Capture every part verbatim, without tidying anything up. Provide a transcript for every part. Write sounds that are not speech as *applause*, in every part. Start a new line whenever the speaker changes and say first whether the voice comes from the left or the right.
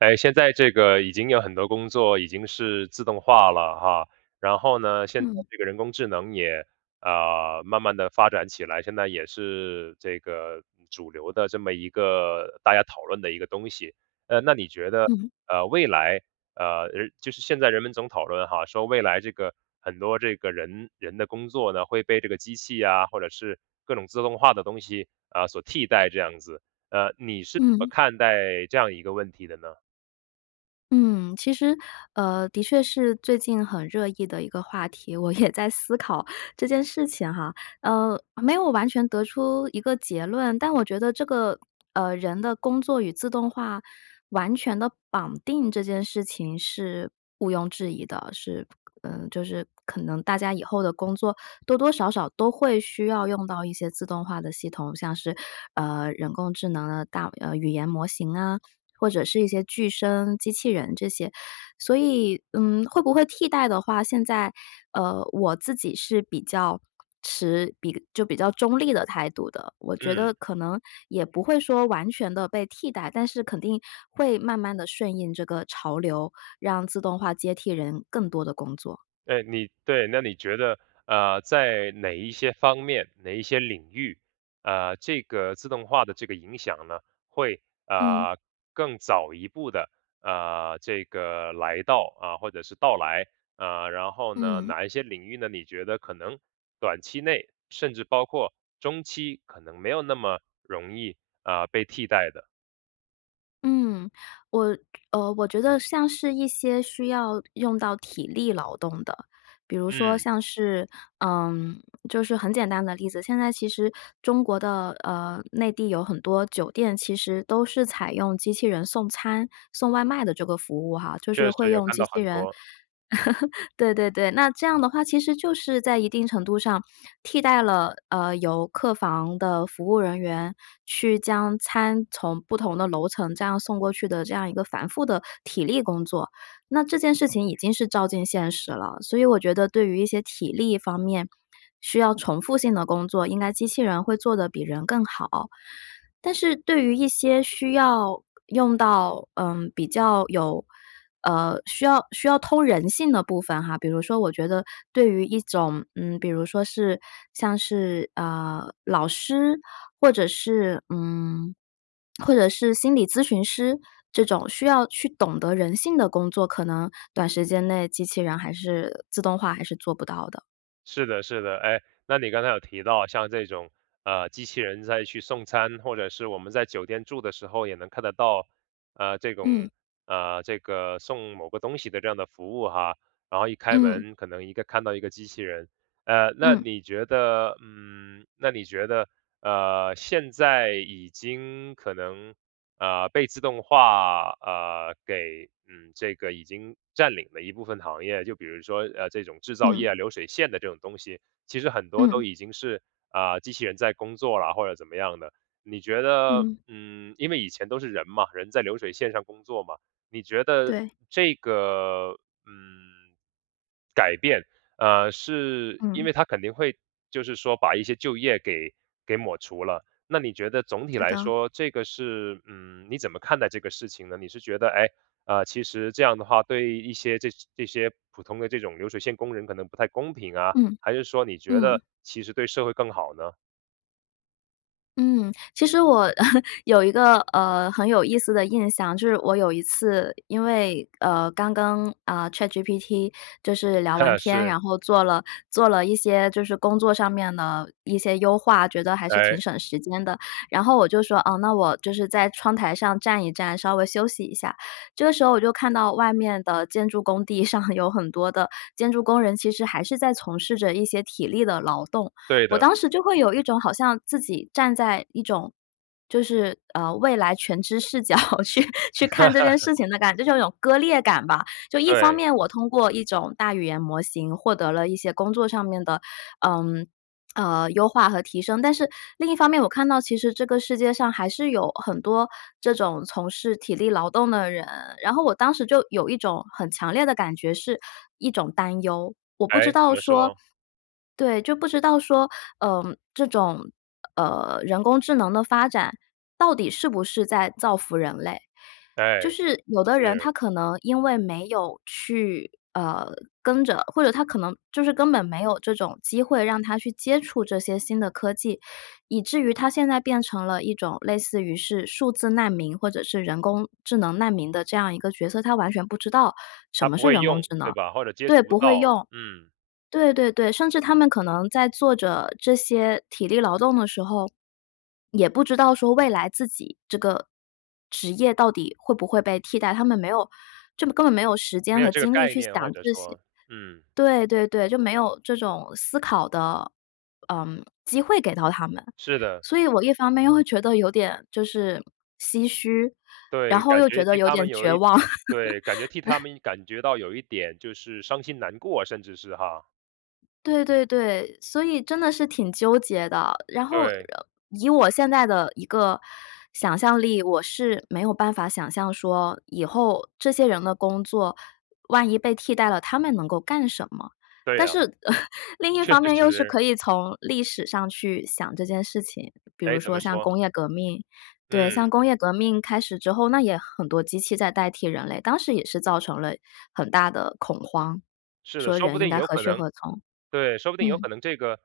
right: 诶，现在这个已经有很多工作已经是自动化了哈。然后呢，现在
left: 嗯。
right: 这个人工智能也，呃，慢慢地发展起来。现在也是这个主流的这么一个大家讨论的一个东西。呃，那你觉得，
left: 嗯。
right: 呃，未来，呃，而就是现在人们总讨论哈，说未来这个很多这个人人的工作呢会被这个机器啊，或者是各种自动化的东西，啊，所替代这样子。呃，你是怎么
left: 嗯。
right: 看待这样一个问题的呢？
left: 嗯，其实，呃，的确是最近很热议的一个话题，我也在思考这件事情哈。呃，没有完全得出一个结论，但我觉得这个，呃，人的工作与自动化完全地绑定这件事情，是毋庸置疑的。是嗯，就是可能大家以后的工作，多多少少都会需要用到一些自动化的系统，像是，呃，人工智能的大呃，语言模型啊，或者是一些具声机器人这些。所以，嗯，会不会替代的话，现在，呃，我自己是比较持比就比较持中立的态度的，我觉
right: 嗯。
left: 得可能也不会说完全地被替代。但是肯定会慢慢地顺应这个潮流，让自动化接替人更多的工作。
right: 呃，你对，那你觉得，呃，在哪一些方面、哪一些领域，呃，这个自动化的这个影响呢，会，
left: 嗯。
right: 呃，更早一步地，呃，这个来到，啊，或者是到来？呃，然后呢，
left: 嗯。
right: 哪一些领域呢，你觉得可能短期内甚至包括中期，可能没有那么容易，呃，被替代的？
left: 嗯，我呃，我觉得像是一些需要用到体力劳动的，比如说
right: 嗯。
left: 像是嗯，就是很简单的例子，现在其实中国的，呃，内地有很多酒店，其实都是采用机器人送餐、送外卖的这个服务哈，就是
right: 确
left: 会
right: 实有
left: 用
right: 看
left: 机
right: 到
left: 器
right: 很
left: 人，
right: 多。
left: *laughs* 对对对，那这样的话其实就是在一定程度上替代了，呃，由客房的服务人员去将餐，从不同的楼层这样送过去的这样一个繁复的体力工作，那这件事情已经是照进现实了。所以我觉得对于一些体力方面，需要重复性的工作，应该机器人会做得比人更好。但是对于一些需要用到，嗯，比较有呃，需要需要通人性的部分哈，比如说我觉得对于一种，嗯，比如说是像是，呃，老师，或者是，嗯，或者是心理咨询师，这种需要去懂得人性的工作，可能短时间内机器人还是自动化还是做不到的。
right: 是的，是的，诶，那你刚才有提到像这种，呃，机器人在去送餐，或者是我们在酒店住的时候，也能看得到，呃，这种
left: 嗯。
right: 呃，这个送某个东西的这样的服务哈。然后一开
left: 嗯。
right: 门，可能一个看到一个机器人。呃，那
left: 嗯。
right: 你觉得，嗯，那你觉得，呃，现在已经可能，呃，被自动化，呃，给嗯，这个已经占领了一部分行业，就比如说，呃，这种制造
left: 嗯。
right: 业，流水线的这种东西，其实很多都
left: 嗯。
right: 已经是，呃，机器人在工作了，或者怎么样的。你觉得，
left: 嗯。
right: 嗯，因为以前都是人嘛，人在流水线上工作嘛。你觉得
left: 对。
right: 这个，嗯，改变，呃，是因
left: 嗯。
right: 为它肯定会就是说把一些就业给给抹除了，那你觉得总体
left: 是
right: 来
left: 的。
right: 说，这个是嗯，你怎么看待这个事情呢？你是觉得，哎，啊，其实这样的话，对一些这些这些普通的这种流水线工人可能不太公平啊，
left: 嗯，
right: 还是说你觉
left: 嗯。
right: 得其实对社会更好呢？
left: 嗯，其实我 *chuckles* 有一个，呃，很有意思的印象。就是我有一次，因为，呃，刚刚，呃，ChatGPT 就是聊完
right: 啊，
left: 天，
right: 是。
left: 然后做了做了一些就是工作上面的一些优化，觉得还是挺
right: 哎。
left: 省时间的。然后我就说，哦，那我就是在窗台上站一站，稍微休息一下。这个时候我就看到外面的建筑工地上有很多的建筑工人，其实还是在从事着一些体力的劳动。
right: 对
left: 我
right: 的。
left: 当时就会有一种好像自己站在一种就是，呃，未来全知视角去去看这件
right: *laughs*
left: 事情的感觉，就是有种割裂感吧。就一方
right: 对。
left: 面我通过一种大语言模型获得了一些工作上面的，嗯，*smacks lips* 呃，优化和提升。但是另一方面，我看到其实这个世界上还是有很多这种从事体力劳动的人，然后我当时就有一种很强烈的感觉，是一种担忧，我不知
right: 诶，怎
left: 道
right: 么
left: 说
right: 说？
left: 对，就不知道说，呃，这种，呃，人工智能的发展到底是不是在造福人类。就
right: 哎，
left: 是有的人
right: 是。
left: 他可能因为没有去，呃，跟着或者他可能就是根本没有这种机会让他去接触这些新的科技，以至于他现在变成了一种类似于是数字难民或者是人工智能难民的这样一个角色，他完全不知道什
right: 他
left: 么
right: 不
left: 是
right: 会
left: 人工
right: 用，
left: 智能。
right: 对吧？或者接
left: 对，
right: 触不
left: 不会
right: 到，
left: 用，
right: 嗯。
left: 对对对，甚至他们可能在做着这些体力劳动的时候，也不知道说未来自己这个职业到底会不会被替代，他们没有就根本没有时间
right: 没有
left: 和
right: 这个
left: 精力
right: 概
left: 去想
right: 念或者
left: 这些。
right: 说，嗯。
left: 对对对，就没有这种思考的，嗯，机会给到他们，
right: 是的。
left: 所以我一方面又会觉得有点，就是唏嘘，然
right: 对，
left: 后
right: 感
left: 又
right: 觉
left: 觉得
right: 替
left: 有
right: 他们
left: 点
right: 有
left: 绝
right: 一
left: 望。
right: 对，感觉替他
left: *chuckles*
right: 们感觉到有一点就是伤心难过，甚至是哈。
left: 对对对，所以真的是挺纠结的。然后，
right: 对。
left: 以我现在的一个想象力，我是没有办法想象说，以后这些人的工作，万一被替代了他们能够干什么。
right: 对
left: 但
right: 呀，
left: 是，*laughs* 另一
right: 确
left: 方
right: 实
left: 面又是
right: 是
left: 可以从历史上去想这件事情，比
right: 诶，
left: 如
right: 怎
left: 说
right: 么
left: 像
right: 说。
left: 工业革命。对，像
right: 嗯。
left: 工业革命开始之后，那也很多机器在代替人类，当时也是造成了很大的恐慌，
right: 是的，
left: 说
right: 说
left: 人
right: 不
left: 应
right: 定
left: 该
right: 有
left: 何
right: 可
left: 去
right: 能
left: 何从，
right: 对，说不定有
left: 嗯。
right: 可能这个，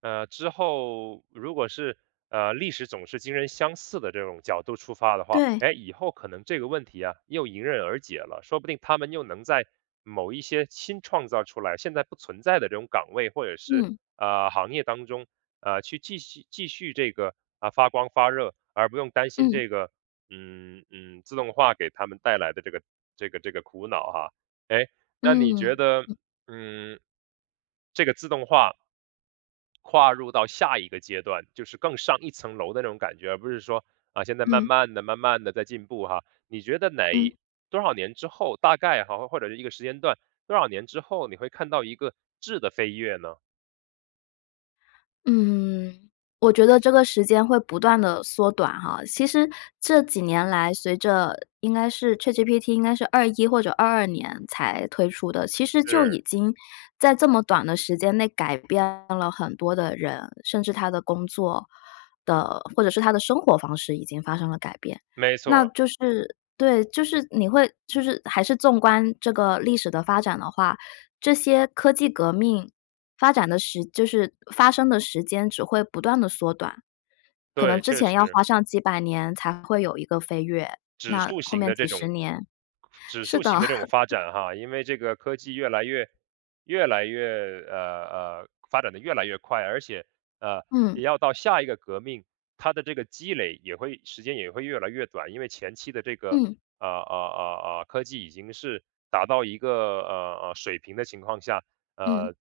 right: 呃，之后如果是，呃，历史总是惊人相似的这种角度出发的话，
left: 对。
right: 哎，以后可能这个问题呀，又迎刃而解了。说不定他们又能在，某一些新创造出来现在不存在的这种岗位，或者是，
left: 嗯。
right: 呃，行业当中，呃，去继续继续这个，呃，发光发热，而不用担心
left: 嗯。
right: 这个，嗯，嗯，自动化给他们带来的这个这个这个苦恼啊。诶，那你觉
left: 嗯，
right: 得，
left: 嗯。
right: 嗯，这个自动化跨入到下一个阶段，就是更上一层楼的那种感觉，而不是说，啊，现在慢
left: 嗯。
right: 慢地慢慢地在进步哈。你觉得哪
left: 嗯。
right: 一多少年之后-大概哈，或或者是一个时间段，多少年之后，你会看到一个质的飞跃呢？
left: 嗯，我觉得这个时间会不断地缩短哈。其实这几年来，随着应该是 ChatGPT 应该是二一或者二二年才推出的，其实就
right: 是。
left: 已经在这么短的时间内改变了很多的人，甚至他的工作的或者是他的生活方式已经发生了改变。
right: 没
left: 那
right: 错。
left: 就是对，就是你会就是还是纵观这个历史的发展的话，这些科技革命发展的时就是发生的时间只会不断地缩短，可能
right: 对，
left: 之
right: 确
left: 前要
right: 实。
left: 花上几百年才会有一个飞跃，
right: 指
left: 那
right: 数
left: 后
right: 型
left: 面
right: 的
left: 几
right: 这
left: 十
right: 种，
left: 年
right: 指
left: 是
right: 数
left: 的。
right: 型的这种发
left: *chuckles*
right: 展哈。因为这个科技越来越，越来越，呃，呃，发展得越来越快，而且，呃，
left: 嗯。
right: 也要到下一个革命，它的这个积累也会时间也会越来越短，因为前期的这个，
left: 嗯。
right: 呃呃呃呃，科技已经是达到一个，呃，呃，水平的情况下，
left: 嗯。
right: 呃，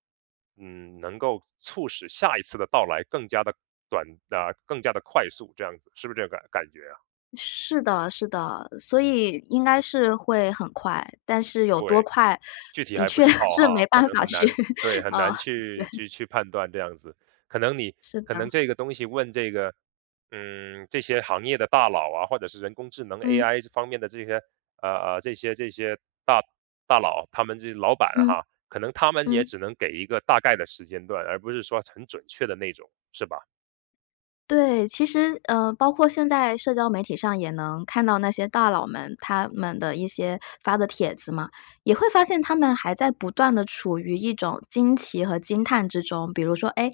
right: 嗯，能够促使下一次的到来更加地短，呃，更加地快速这样子。是不是这个感感觉啊？
left: 是的，是的，所以应该是会很快，但是有多
right: 对，
left: 快，
right: 具体
left: 的
right: 还不
left: 确
right: 知道
left: 是
right: 哈，
left: 没
right: 可
left: 办
right: 能
left: 法
right: 很
left: 去
right: 难
left: *chuckles*
right: 对，很
left: 嗯，
right: 难去，
left: 对。
right: 去去判断这样子。可能你
left: 是
right: 可
left: 的。
right: 能这个东西问这个，嗯，这些行业的大佬啊，或者是人工智能
left: 嗯。
right: AI 这方面的这些，呃，呃，这些这些大大佬，他们这些老板
left: 嗯，
right: 哈，可能他们也
left: 嗯。
right: 只能给一个大概的时间段，而不是说很准确的那种，是吧？
left: 对，其实，呃，包括现在社交媒体上也能看到那些大佬们，他们的一些发的帖子嘛，也会发现他们还在不断地处于一种惊奇和惊叹之中。比如说，诶，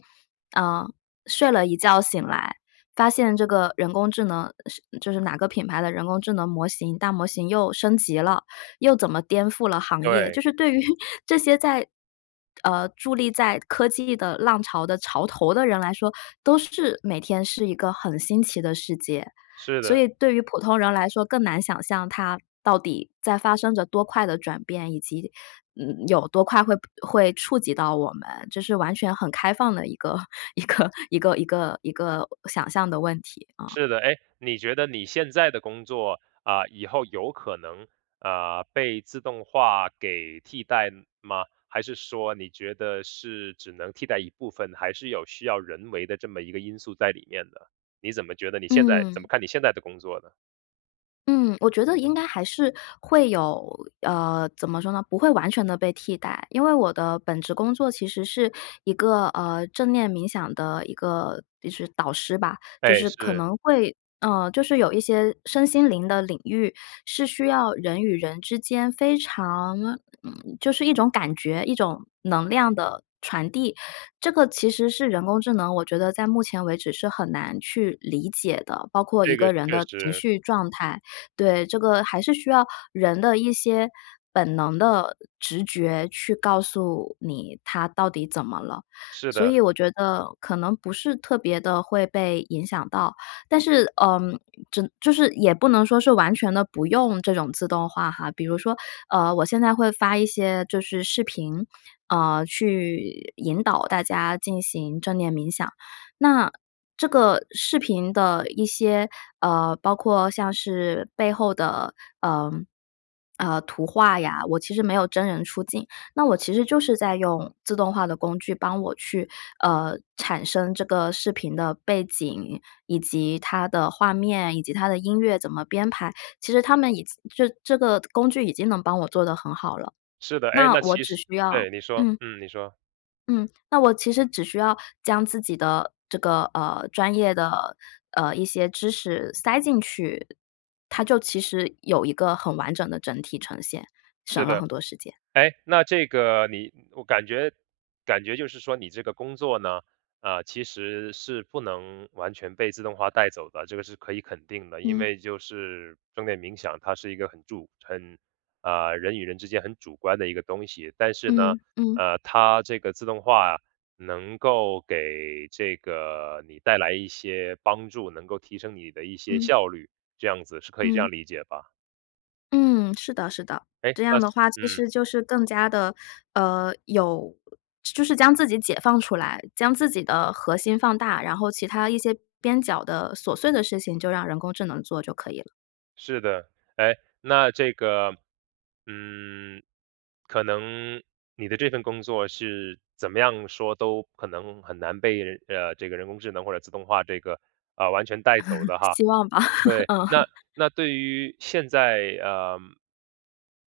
left: 呃，睡了一觉醒来，发现这个人工智能是就是哪个品牌的人工智能模型，大模型又升级了，又怎么颠覆了行业，就
right: 对。
left: 是对于这些在，呃，伫立在科技的浪潮的潮头的人来说，都是每天是一个很新奇的世界。
right: 是
left: 所
right: 的。
left: 以对于普通人来说，更难想象它到底在发生着多快的转变，以及，嗯，*smacks lips* 有多快会会触及到我们，这是完全很开放的一个一个一个一个一个想象的问题，啊。
right: 是的，诶，你觉得你现在的工作，呃，以后有可能，呃，被自动化给替代吗？还是说你觉得是只能替代一部分，还是有需要人为的这么一个因素在里面的，你怎么觉得你现在怎么
left: 嗯。
right: 看你现在的工作呢？
left: 嗯，我觉得应该还是会有，呃，怎么说呢？不会完全的被替代，因为我的本职工作其实是一个，呃，正念冥想的一个就是导师吧，就
right: 诶，
left: 是可
right: 是。
left: 能会呃，就是有一些身心灵的领域，是需要人与人之间非常嗯，就是一种感觉，一种能量的传递。这个其实是人工智能，我觉得在目前为止是很难去理解的。包括一
right: 这个
left: 个人
right: 确
left: 的情
right: 实。
left: 绪状态，对。这个还是需要人的一些本能的直觉，去告诉你他到底怎么了。
right: 是
left: 所
right: 的。
left: 以我觉得，可能不是特别地会被影响到。但是，呃，真就是也不能说是完全的不用这种自动化哈。比如说，呃，我现在会发一些就是视频，呃，去引导大家进行正念冥想，那这个视频的一些，呃，包括像是背后的，呃，呃，图画呀，我其实没有真人出镜，那我其实就是在用自动化的工具，帮我去，呃，产生这个视频的背景，以及它的画面，以及它的音乐怎么编排，其实它们已就这个工具已经能帮我做得很好了，
right: 是的，诶？
left: 那
right: 那
left: 我
right: 其
left: 只
right: 实
left: 需要
right: 对，你说，
left: 嗯。
right: 嗯，你说。
left: 嗯，那我其实只需要将自己的这个，呃，专业的，呃，一些知识塞进去，它就其实有一个很完整的整体呈现，省
right: 是
left: 了
right: 的，
left: 很多时间。
right: 诶，那这个你我感觉感觉就是说你这个工作呢，呃，其实是不能完全被自动化带走的，这个是可以肯定的。因
left: 嗯。
right: 为就是正念冥想它是一个很主很呃，人与人之间很主观的一个东西，但是呢，
left: 嗯，嗯。
right: 呃，它这个自动化啊，能够给这个你带来一些帮助，能够提升你的一些
left: 嗯。
right: 效率，这样子。是可以这
left: 嗯。
right: 样理解吧？
left: 嗯，是的是的。
right: 诶？
left: 这
right: 那
left: 样的话，其
right: 嗯。
left: 实就是更加地，呃，有就是将自己解放出来，将自己的核心放大，然后其它一些边角的琐碎的事情就让人工智能做就可以了。
right: 是的，诶，那这个，嗯，可能你的这份工作是怎么样说都可能很难被人呃，这个人工智能或者自动化这个，呃，完全带走的
left: *laughs*
right: 哈。
left: 希望吧，*laughs*
right: 对，
left: 嗯哼。
right: 那那对于现在，呃，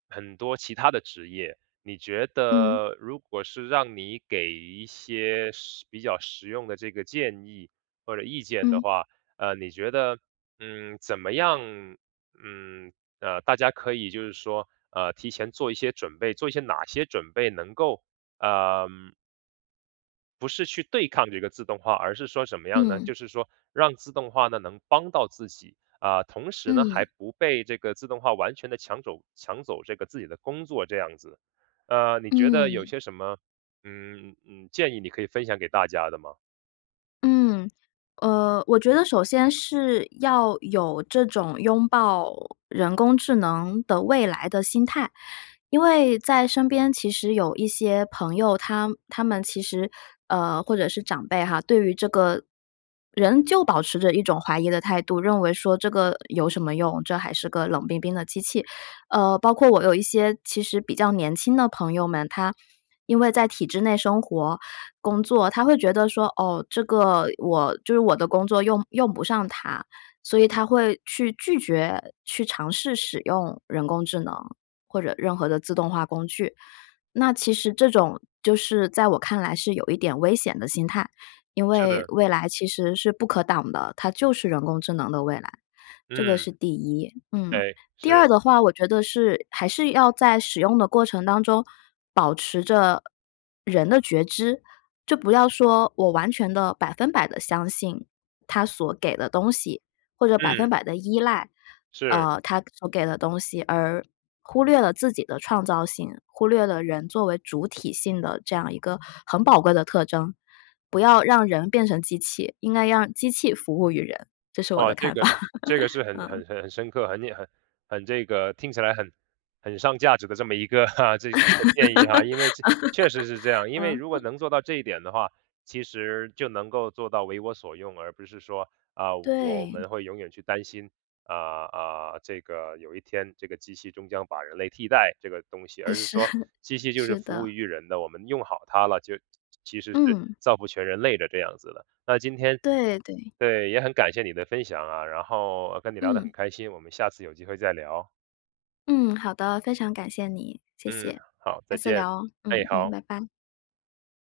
right: 很多其它的职业，你觉
left: 嗯。
right: 得如果是让你给一些实比较实用的这个建议，或者意见的
left: 嗯。
right: 话，呃，你觉得，嗯，怎么样，嗯，呃，大家可以就是说，呃，提前做一些准备，做一些哪些准备能够，呃嗯不是去对抗这个自动化，而是说什么样呢？
left: 嗯。
right: 就是说让自动化呢，能帮到自己，啊，同时呢，
left: 嗯。
right: 还不被这个自动化完全地抢走抢走这个自己的工作这样子。呃，你觉得有
left: 嗯。
right: 些什么，嗯，嗯，建议你可以分享给大家的吗？
left: 嗯，呃，我觉得首先是要有这种拥抱人工智能的未来的心态。因为在身边其实有一些朋友，他他们其实，呃，或者是长辈哈，对于这个人就保持着一种怀疑的态度，认为说这个有什么用，这还是个冷冰冰的机器。呃，包括我有一些其实比较年轻的朋友们，他因为在体制内生活、工作，他会觉得说，哦，这个我就是我的工作用用不上它。所以他会去拒绝去尝试使用人工智能或者任何的自动化工具，那其实这种，就是在我看来是有一点危险的心态，因
right: 是
left: 为
right: 的。
left: 未来其实是不可挡的。它就是人工智能的未来。这个是
right: 嗯。
left: 第一，嗯。
right: 哎，
left: 第
right: 是。
left: 二的话，我觉得是还是要在使用的过程当中保持着人的觉知，就不要说我完全的百分百地相信它所给的东西，或者百
right: 嗯。
left: 分百地依赖，
right: 是。
left: 呃，它所给的东西，而忽略了自己的创造性，忽略了人作为主体性的这样一个很宝贵的特征。不要让人变成机器，应该让机器服务于人，这是我的
right: 啊，这
left: 看法。
right: 个这个是很
left: *chuckles* 嗯。
right: 很很很深刻，很很很这个，听起来很很上价值的这么一个 *chuckles* 这个这个建议哈。因为这确实是这样，
left: *laughs*
right: 因为
left: 嗯，
right: 如果
left: 哼。
right: 能做到这一点的话，其实就能够做到为我所用。而不是说，呃，我
left: 对。
right: 们会永远去担心，啊，啊，这个有一天，这个机器终将把人类替代这个东西，
left: 是，
right: 而是说
left: *chuckles*
right: 机器就是
left: 是
right: 服务
left: 的。
right: 于人的，我们用好它了，就其实是
left: 嗯。
right: 造福全人类的这样子的。那今天
left: 对，对。
right: 对，也很感谢你的分享啊，然后，呃，跟你聊得很
left: 嗯。
right: 开心，我们下次有机会再聊。
left: 嗯，好的，非常感谢你。谢
right: 嗯，
left: 谢，
right: 好，
left: 下
right: 再
left: 次
right: 见，
left: 聊哦，
right: 哎，
left: 嗯，嗯，
right: 好。
left: 拜拜。